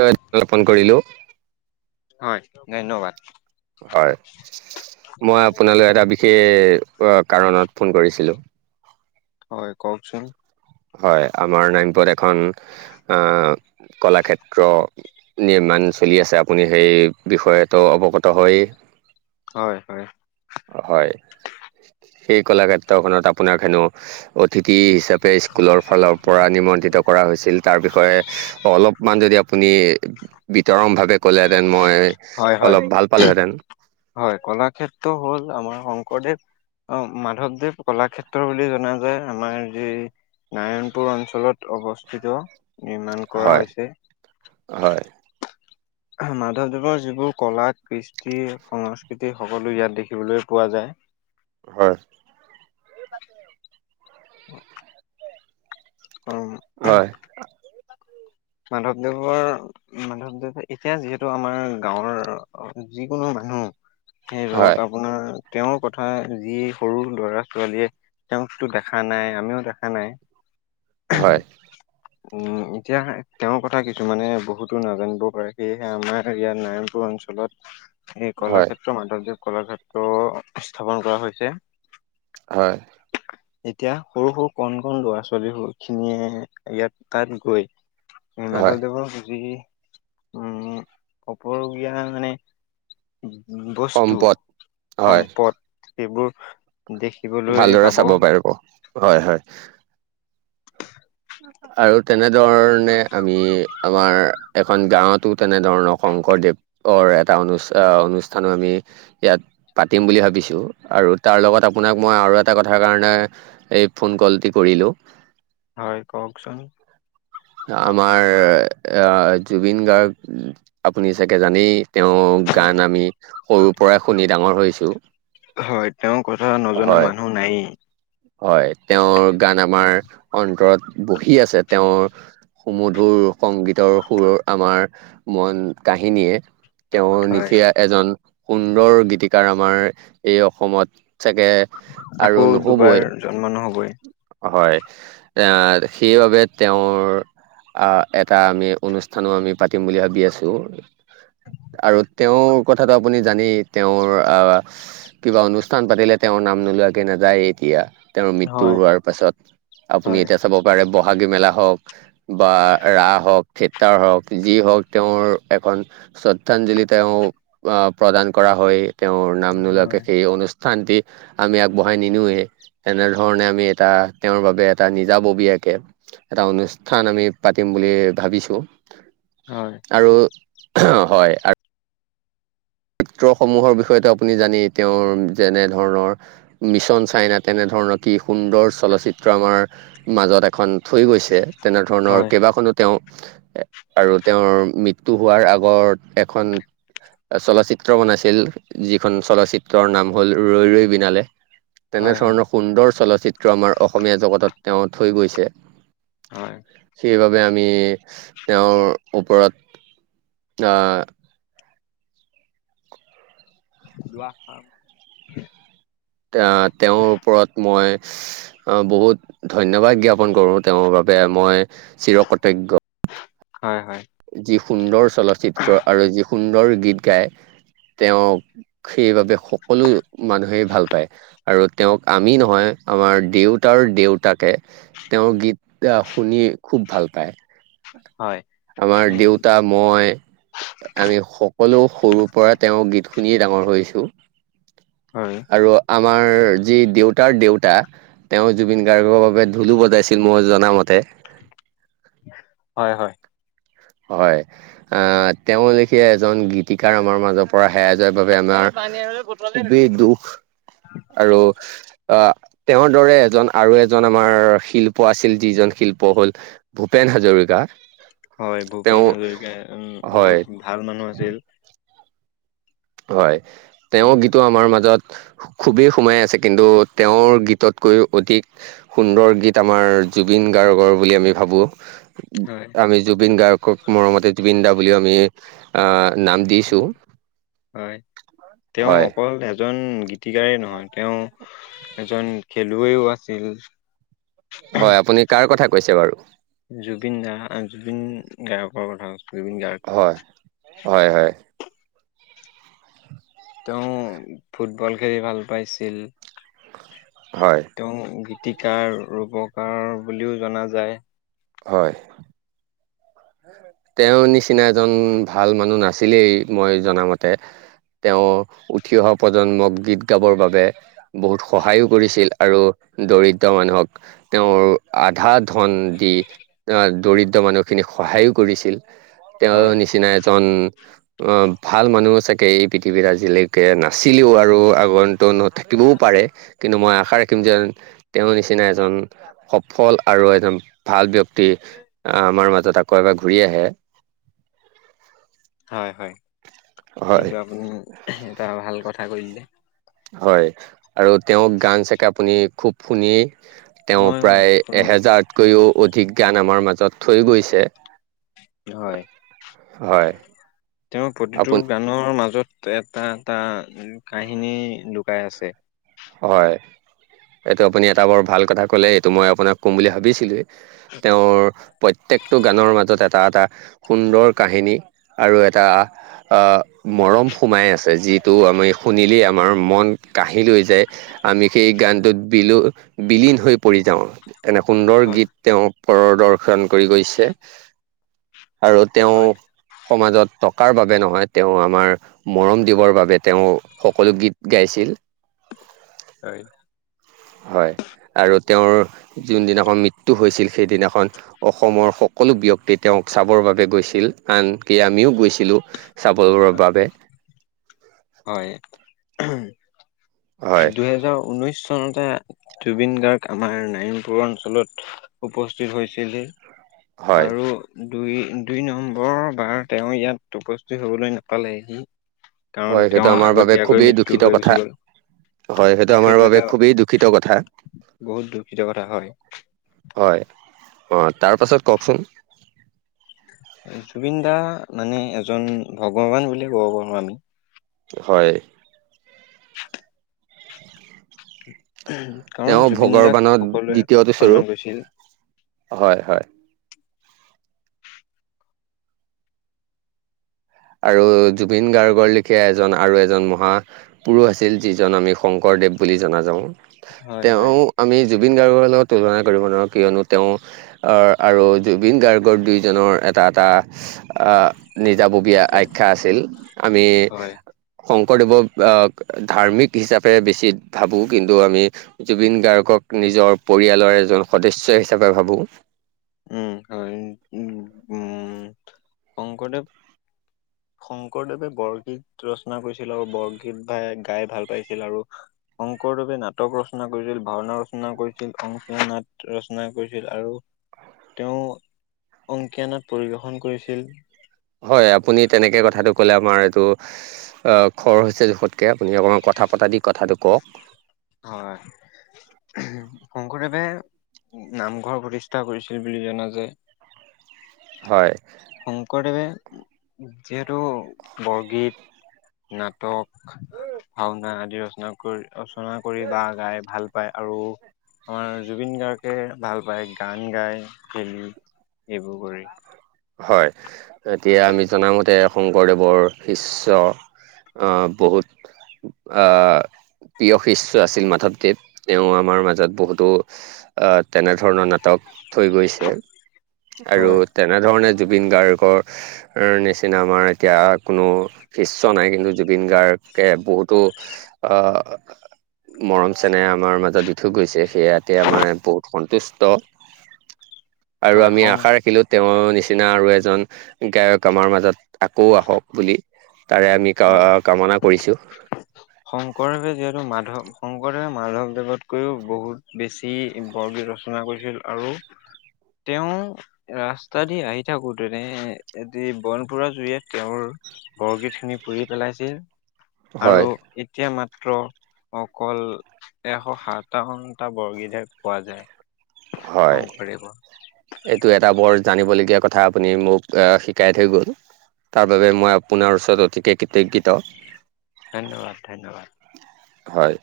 [unintelligible] Phone কৰিলো। হয় ধন্যবাদ। হয়, মই আপোনালৈ এটা বিশেষ কাৰণত ফোন কৰিছিলো। হয়, কওকচোন। হয়, আমাৰ এখন অ কলাক্ষেত্ৰ নিৰ্মাণ চলি আছে আপুনি সেই বিষয়টো টো অৱগত হয়েই। হয়, হয়। হয়, সেই কলাক্ষেত্ৰখনত আপোনাৰ হেনো অতিথি হিচাপে স্কুলৰ ফালৰ পৰা নিমন্ত্ৰিত কৰা হৈছিল, তাৰ বিষয়ে অলপ মান যদি আপুনি বিতৰম ভাৱে ক'লে হে'তেন মই হয় হয় অলপ ভাল পালো হে'তেন। হয়। কলাক্ষেত্ৰ হ'ল আমাৰ শংকৰদেৱ অ মাধৱদেৱ কলাক্ষেত্ৰ বুলি জনা যায় আমাৰ যি নাৰায়ণপুৰ অঞ্চলত অৱস্থিত নিৰ্মাণ কৰা হয় হৈছে, হয় মাধৱদেৱৰ যিবোৰ কলা কৃষ্টি সংস্কৃতি সকলো ইয়াত দেখিবলৈ পোৱা যায় হয়। [unintelligible] [inaudible] [unintelligible] হয়। মাধৱদেৱৰ মাধৱদৱ, এতিয়া যিহেতু আমাৰ গাঁৱৰ যিকোনো মানুহ সেই হয় ধৰক আপোনাৰ তেওঁৰ কথা যি সৰু লৰা ছোৱালীয়ে তেওঁকতো দেখা নাই আমিও দেখা নাই। হয় উম এতিয়া তেওঁৰ কথা কিছুমানে বহুতো নাজানিব পাৰে সেয়েহে আমাৰ ইয়াত নাৰায়ণপুৰ অঞ্চলত এই হয় কলাক্ষেত্ৰ মাধৱদেৱ কলাক্ষেত্ৰ স্থাপন কৰা হৈছে। হয়। এতিয়া সৰু সৰু কণ কন ল'ৰা ছোৱালী খিনিয়ে ইয়াত তাত গৈ হয় মাধৱদেৱৰ যি উম অপৰুগীয়া মানে বস্তুু, সম্পদ হয় সম্পদ সেইবোৰ দেখি ভালদৰে চাব পাৰিব হয় হয়। আৰু তেনেধৰণে আমি আমাৰ এখন গাঁৱতো তেনেধৰণৰ শংকৰদেৱ অৰ এটা অনু অনুষ্ঠানো আমি ইয়াত পাতিম বুলি ভাবিছোঁ আৰু তাৰ লগত আপোনাক মই আৰু এটা কথাৰ কাৰণে এই ফোন কলটি কৰিলোঁ হয় কওকচোন। আমাৰ জুবিন গাৰ্গ আপুনি চাগে জানেই। তেওঁ হয় গান আমি সৰুৰ পৰাই শুনি ডাঙৰ হৈছো। হয় তেওৰ কথা নজনা মানুহ নায়েই। হয় তেওৰ গান আমাৰ অন্তৰত বহি আছে তেওৰ সুমধুৰ সংগীতৰ সুৰ আমাৰ মন কাহিনীয়ে তেও হয় নিশীয়া এজন সুন্দৰ গীতিকাৰ আমাৰ এই অসমত চাগে আৰু আকৌ নহ'বই দুবাৰ জন্ম নহবএ। হয় এ সেইবাবে তেওৰ আহ এটা আমি অনুষ্ঠানো আমি পাতিম বুলি ভাবি আছোঁ। আৰু তেওঁৰ কথাটো আপুনি জানেই তেওঁৰ আহ কিবা অনুষ্ঠান পাতিলে তেওঁৰ নাম নোলোৱাকে নাযায়ে এতিয়া। তেওঁৰ মৃত্যু হয় হোৱাৰ পাছত আপুনি হয় এতিয়া চাব পাৰে বহাগী মেলা হওঁক বা ৰাস হওঁক, থিয়েটাৰ হওঁক, যি হওঁক, তেওঁৰ এখন শ্ৰদ্ধাঞ্জলি তেওঁ আহ প্ৰদান কৰা হয়। তেওঁৰ নাম নোলোৱাকে হয় সেই অনুষ্ঠানটি আমি আগবঢ়াই নিনোওৱেই। তেনেধৰণে আমি এটা তেওঁৰ বাবে এটা নিজা ববীয়াকে এটা অনুষ্ঠান আমি পাতিম বুলি ভাবিছোঁ। হয়। আৰু অ' হয় আৰু দ্ৰুতসমূহৰ বিষয়টো আপুনি জানেই তেওঁৰ যেনে ধৰণৰ মিছন চাইনা তেনেধৰণৰ কি সুন্দৰ চলচিত্ৰ আমাৰ মাজত এখন থৈ গৈছে, তেনে ধৰণৰ হয় কেইবাখনোত তেওঁ আৰু তেওঁৰ মৃত্যু হোৱাৰ আগত এখন চলচ্চিত্ৰ বনাইছিল, যিখন চলচ্চিত্ৰ নাম হ'ল ৰৈ ৰৈ বিনালে। হয় তেনেধৰণৰ সুন্দৰ চলচ্চিত্ৰ আমাৰ অসমীয়া জগতত তেওঁ থৈ গৈছে। হয়। সেইবাবে আমি তেওঁৰ ওপৰত অ' দুআষাৰ আহ' তেওঁৰ ওপৰত মই আহ' বহুত ধন্যবাদ জ্ঞাপন কৰোঁ। তেওঁৰ বাবে মই চিৰ কৃতজ্ঞ। হয় হয়। যি সুন্দৰ চলচিত্ৰ আৰু যি সুন্দৰ গীত গায় তেওঁক সেইবাবে সকলো মানুহে ভাল পায়। আৰু তেওঁক আমি নহয়, আমাৰ দেউতাৰ দেউতাকে তেওঁৰ গীত শুনি খুব ভাল পায়। হয়। আমাৰ উম দেউতা মই আমি সকলো সৰুৰ পৰা তেওঁ গীত শুনিয়েই ডাঙৰ হৈছোঁ। হয়। আৰু আমাৰ যি দেউতাৰ দেউতা তেওঁ জুবিন গাৰ্গৰ বাবে ঢোলো বজাইছিল মই জনামতে। হয় হয়। হয়। আহ' তেওঁ লেখীয়া এজন গীতিকাৰ আমাৰ মাজৰ পৰা হেৰাই যোৱাৰ বাবে আমাৰ খুবেই দুুখ আৰু আহ' তেওঁৰ দৰে এজন আৰু এজন আমাৰ শিল্প আছিল, যিজন শিল্প হ'ল ভূপেন হাজৰিকা। হয়, ভূপেন তেওঁ হাজৰিকা উম' হয় বহুত ভাল মানুহ আছিল। হয় তেওঁ গীতো আমাৰ মাজত খুবেই সোমাই আছে, কিন্তু তেওঁৰ গীতত কৈ অধিক সুন্দৰ গীত আমাৰ জুবিন গাৰ্গৰ বুলি আমি ভাবোঁ। হয়। আমি জুবিন গাৰ্গক মৰমতে জুবিন দা বুলি আমি আহ নাম দিছোঁ। হয় তেওঁ অকল [unintelligible] জন গীতিকাৰেই নহয় তেওঁ এজন খেলুৱৈও আছিল। হয় আপুনি কাৰ কথা কৈছে বাৰু? জুবিন দা, জুবিন গাৰ্গৰ কথা কৈছোঁ। হয়, হয় হয়। তেওঁ ফুটবল খেলি ভাল পাইছিল। হয়। তেওঁ গীতিকাৰ, ৰূপকাৰ বুলিও জনা যায়। হয়। তেওঁৰ নিচিনা এজন ভাল মানুহ নাছিলেই মই জনামতে। তেওঁ উঠি অহা প্ৰজন্মক গীত গাবৰ বাবে বহুত সহায়ো কৰিছিল আৰু দৰিদ্ৰ মানুহক তেওঁৰ আধা ধন দি আ দৰিদ্ৰ মানুহখিনিক সহায়ো কৰিছিল তেওঁৰ হয়। নিচিনা এজন অ ভাল মানুহ চাগে এই পৃথিৱীত আজিলৈকে নাছিলেও আৰু আগন্তনত থাকিবও পাৰে। কিন্তু মই আশা ৰাখিম যে তেওঁৰ নিচিনা এজন সফল আৰু একদম ভাল ব্যক্তি আহ' আমাৰ মাজত আকৌ' এবাৰ ঘূৰি আহে। হয়, হয় হয় কিন্তু আপুনি এহ এটা ভাল কথা কৰিলে। হয় আৰু তেওঁক গান সেকে আপুনি খুব শুনি তেওঁ মই প্ৰায় শুনো এহেজাৰতকৈও অধিক গান আমাৰ মাজত থৈ গৈছে। হয়, হয় তেওঁ প্ৰতিটো আপুনি গা নৰ মাজত এটা এটা কাহিনী লুকাই আছে। হয়, এইটো আপুনি এটা বৰ ভাল কথা ক'লে এইটো মই আপোনাক কম বুলি ভাবিছিলোৱে। তেওঁৰ প্ৰত্যেকটো গানৰ মাজত এটা এটা সুন্দৰ কাহিনী আৰু এটা আ, মৰম সোমাই আছে যিটো আমি শুনিলেই আমাৰ মন কাহি লৈ যায়। আমি সেই গানটোত বিলু বিলীন হৈ পৰি যাওঁ এনে সুন্দৰ হয়। গীত তেওঁ প্ৰদৰ্শন কৰি গৈছে আৰু তেওঁ হয়, সমাজত টকাৰ বাবে নহয় তেওঁ আমাৰ মৰম দিবৰ বাবে তেওঁ সকলো গীত গাইছিল। হয়। হয় আৰু তেওঁৰ যোনদিনাখন মৃত্যু হৈছিল সেইদিনাখন অসমৰ সকলো ব্যক্তি তেওঁক চাবৰ বাবে গৈছিল আনকি আমিও গৈছিলোঁ চাবৰ বাবে। হয় উহ হয় দুহেজাৰ ঊনৈশ চনতে জুবিন গাৰ্গ আমাৰ নাইনপুৰ অঞ্চলত উপস্থিত হৈছিলহি। হয় আৰু দুই দুই নম্বৰৰ বাৰ তেওঁ ইয়াত উপস্থিত হবলৈ নাপালেহি। কাৰণ হয় সেইটো তেওঁৰ আমাৰ বাবে আগতীয়াকৈ খুবেই মৃত্যু দূষিত হৈ গুচি কথা। গ'ল। হয় সেইটো আমাৰ বাবে খুবেই দূষিত কথা। বহুত দুখিত কথা হয়। হয়, অ', তাৰ পাছত কওঁকচোন? জুবিন দা মানে এজন ভগৱান বুলিয়ে কওঁ আমি। হয়। উহ কাৰণ তেওঁ জুবিন দাক ভগৱানৰ সকলোৱে দ্বিতীয়টো স্বৰূপ সন্মান কৰিছিল। হয়, হয়। আৰু জুবিন গাৰ্গৰ লিখীয়ে এজন আৰু এজন মহা গুৰু আছিল যিজন আমি শংকৰদেৱ বুলি জনা যাওঁ। হয় তেওঁ হয় আমি জুবিন গাৰ্গৰ লগত তুলনা কৰিব নোৱাৰো। কিয়নো তেওঁ আ, আৰু জুবিন গাৰ্গৰ দুইজনৰ এটা এটা আ, নিজাববী আখ্যা আছিল। আমি হয় শংকৰদেৱক আ ধাৰ্মিক হিচাপে আমি বেছি ভাবোঁ। কিন্তু আমি জুবিন গাৰ্গক নিজৰ পৰিয়ালৰ এজন সদস্য হিচাপে ভাবোঁ। উম, হয়, উম, উম, শংকৰদেৱ শংকৰদেৱে বৰগীত ৰচনা কৰিছিল আৰু বৰগীত ভাই গাই ভাল পাইছিল, আৰু শংকৰদেৱে নাটক ৰচনা কৰিছিল, ভাওনা ৰচনা কৰিছিল, অংকীয়া নাট ৰচনা কৰিছিল, আৰু তেওঁ অংকীয়া নাট পৰিৱেশন কৰিছিল। হয় আপুনি তেনেকে কথাটো ক'লে আমাৰ এইটো আ, খৰ হৈছে জোখতকে, আপুনি অকণমান কথা পতাদি কথাটো কওঁক। হয়। শংকৰদেৱে নামঘৰ প্ৰতিষ্ঠা কৰিছিল বুলি জনা যায়। হয়। শংকৰদেৱে যিহেতু বৰগীত নাটক, ভাওনা আদি ৰচনা কৰি ৰচনা কৰি বা গাই ভাল পায়। আৰু আমাৰ জুবিন গাৰ্গে ভাল পায় গান গাই খেলি এইবোৰ কৰি। হয়। এতিয়া আমি জনামতে শংকৰদেৱৰ শিষ্য অ', বহুত। আহ প্ৰিয় শিষ্য আছিল মাধৱদেৱ, তেওঁ আমাৰ মাজত বহুতো আহ তেনেধৰণৰ নাটক থৈ গৈছে। আৰু হয় তে এনেধৰণে জুবিন গাৰ্গৰ নিচিনা আমাৰ এতিয়া কোনো শিষ্য নাই, কিন্তু জুবিন গাৰ্গে বহুতো আহ মৰম চেনেহ আমাৰ মাজত দি থৈ গৈছে, সেয়াতে আমাৰ বহুত সন্তুষ্ট। আৰু হয় আমি শং আশা ৰাখিলো তেওঁৰ নিচিনা আৰু এজন গায়ক আমাৰ মাজত আকৌ আহক বুলি তাৰে আমি কা হয় অ কামনা কৰিছোঁ। শংকৰদেৱে যিহেতু মাধৱ শংকৰদেৱে মাধৱদেৱতকৈও বহুত বেছি যি বৰগীত ৰচনা কৰিছিল, আৰু তেওঁ ৰাস্তা দি আহি থাকোতেনে এদিন বন পোৰা জুই তেওঁৰ বৰগীত খিনি পুৰি পেলাইছিল। আৰু হয় এতিয়া মাত্ৰ অকল এশ সাতাৱন্নটা বৰগীতহে পোৱা যায়। হয়। শংকৰদেৱৰ এইটো এটা বৰ জানিবলগীয়া কথা আপুনি মোক এ শিকাই থৈ গ'ল। তাৰ বাবে মই আপোনাৰ ওচৰত অতিকে কৃতজ্ঞত। ধন্যবাদ ধন্যবাদ। হয়।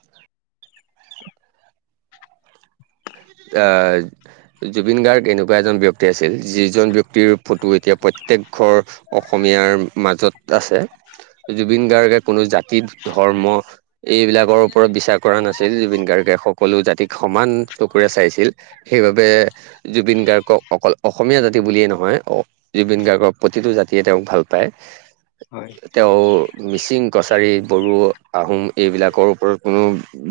আহ জুবিন গাৰ্গ এনেকুৱা এজন ব্যক্তি আছিল, যিজন ব্যক্তি ক্তিৰ ফটো এতিয়া প্ৰত্যেক ঘৰ অসমীয়াৰ মাজত আছে। জুবিন গাৰ্গে কোনো জাতি ধৰ্ম এইবিলাকৰ ওপৰত বিচাৰ কৰা নাছিল, জুবিন গাৰ্গে সকলো জাতিক সমান চকুৰে চাইছিল। সেইবাবে জুবিন গাৰ্গক অকল অসমীয়া জাতি বুলিয়ে নহয়, অ জুবিন গাৰ্গৰ প্ৰতিটো জাতিয়ে তেওঁক ভাল পায়। হয় তেওঁ মিচিং, কছাৰী, বড়ো, আহোম এইবিলাকৰ ওপৰত কোনো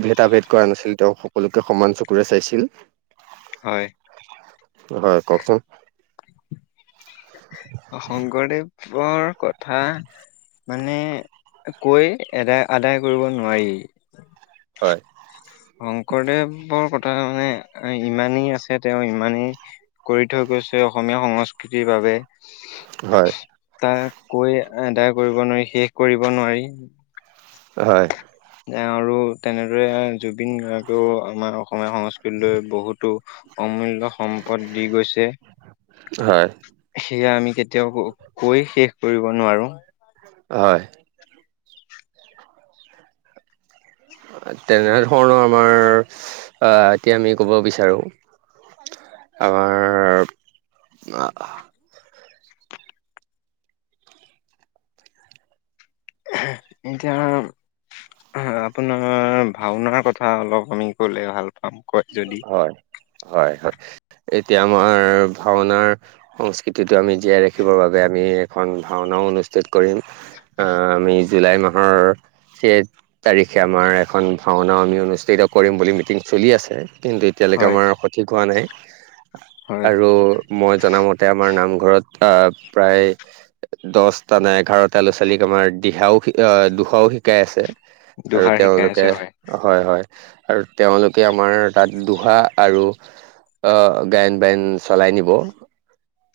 ভেদাভেদ কৰা নাছিল তেওঁ সকলোকে সমান চকুৰে চাইছিল। হয়। হয় কওকচোন। শংকৰদেৱৰ কথা মানে কৈ এদায় আদায় কৰিব নোৱাৰি। হয়। শংকৰদেৱৰ কথা মানে ইমানেই আছে তেওঁ ইমানেই কৰি থৈ গৈছে অসমীয়া সংস্কৃতিৰ বাবে হয়। তাক কৈ আদায় কৰিব নোৱাৰি শেষ কৰিব নোৱাৰি। হয়। আৰু তেনেদৰে জুবিন গাৰ্গেও আমাৰ অসমীয়া সংস্কৃতি লৈ বহুতো অমূল্যয় সম্পদ দি গৈছে, হয়, সেয়া আমি কেতি ৱাও কৈ শেষ কৰিব নোৱাৰোঁ। হয়। তেনেধৰণৰ আমাৰ আ এতিয়া আমি ক'ব বিচাৰোঁ আমাৰ এতিয়া আপোনাৰ ভাওনাৰ কথা অলপ আমি কলে ভাল পাম। কয় যদি হয় হয় হয় এতিয়া আমাৰ ভাওনাৰ সংস্কৃতিটো আমি জীয়াই ৰাখিবৰ বাবে আমি এখন ভাওনাও অনুষ্ঠিত কৰিম। আ আমি জুলাই মাহৰ সেই তাৰিখে আমাৰ এখন ভাওনাও আমি অনুষ্ঠিত কৰিম বুলি মিটিং চলি আছে। কিন্তু এতিয়ালৈকে হয় আমাৰ সঠিক হোৱা নাই, হয় আৰু মই জনামতে আমাৰ নামঘৰত আহ প্ৰায় দহটা নে এঘাৰটা ল'ৰা-ছোৱালীক আমাৰ দিহাও আহ দিখৌ শিকাই আছে। আৰু দোহাৰ শিকাই আছে তেওঁলোকে হয় হয়, আৰু তেওঁলোকে আমাৰ তাত দুহা আৰু অ গায়ন-বায়ন চলাই নিব।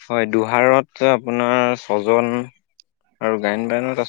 হয় দূহৰত আপোনাৰ ছজন আৰু গায়ন-বায়নত আছ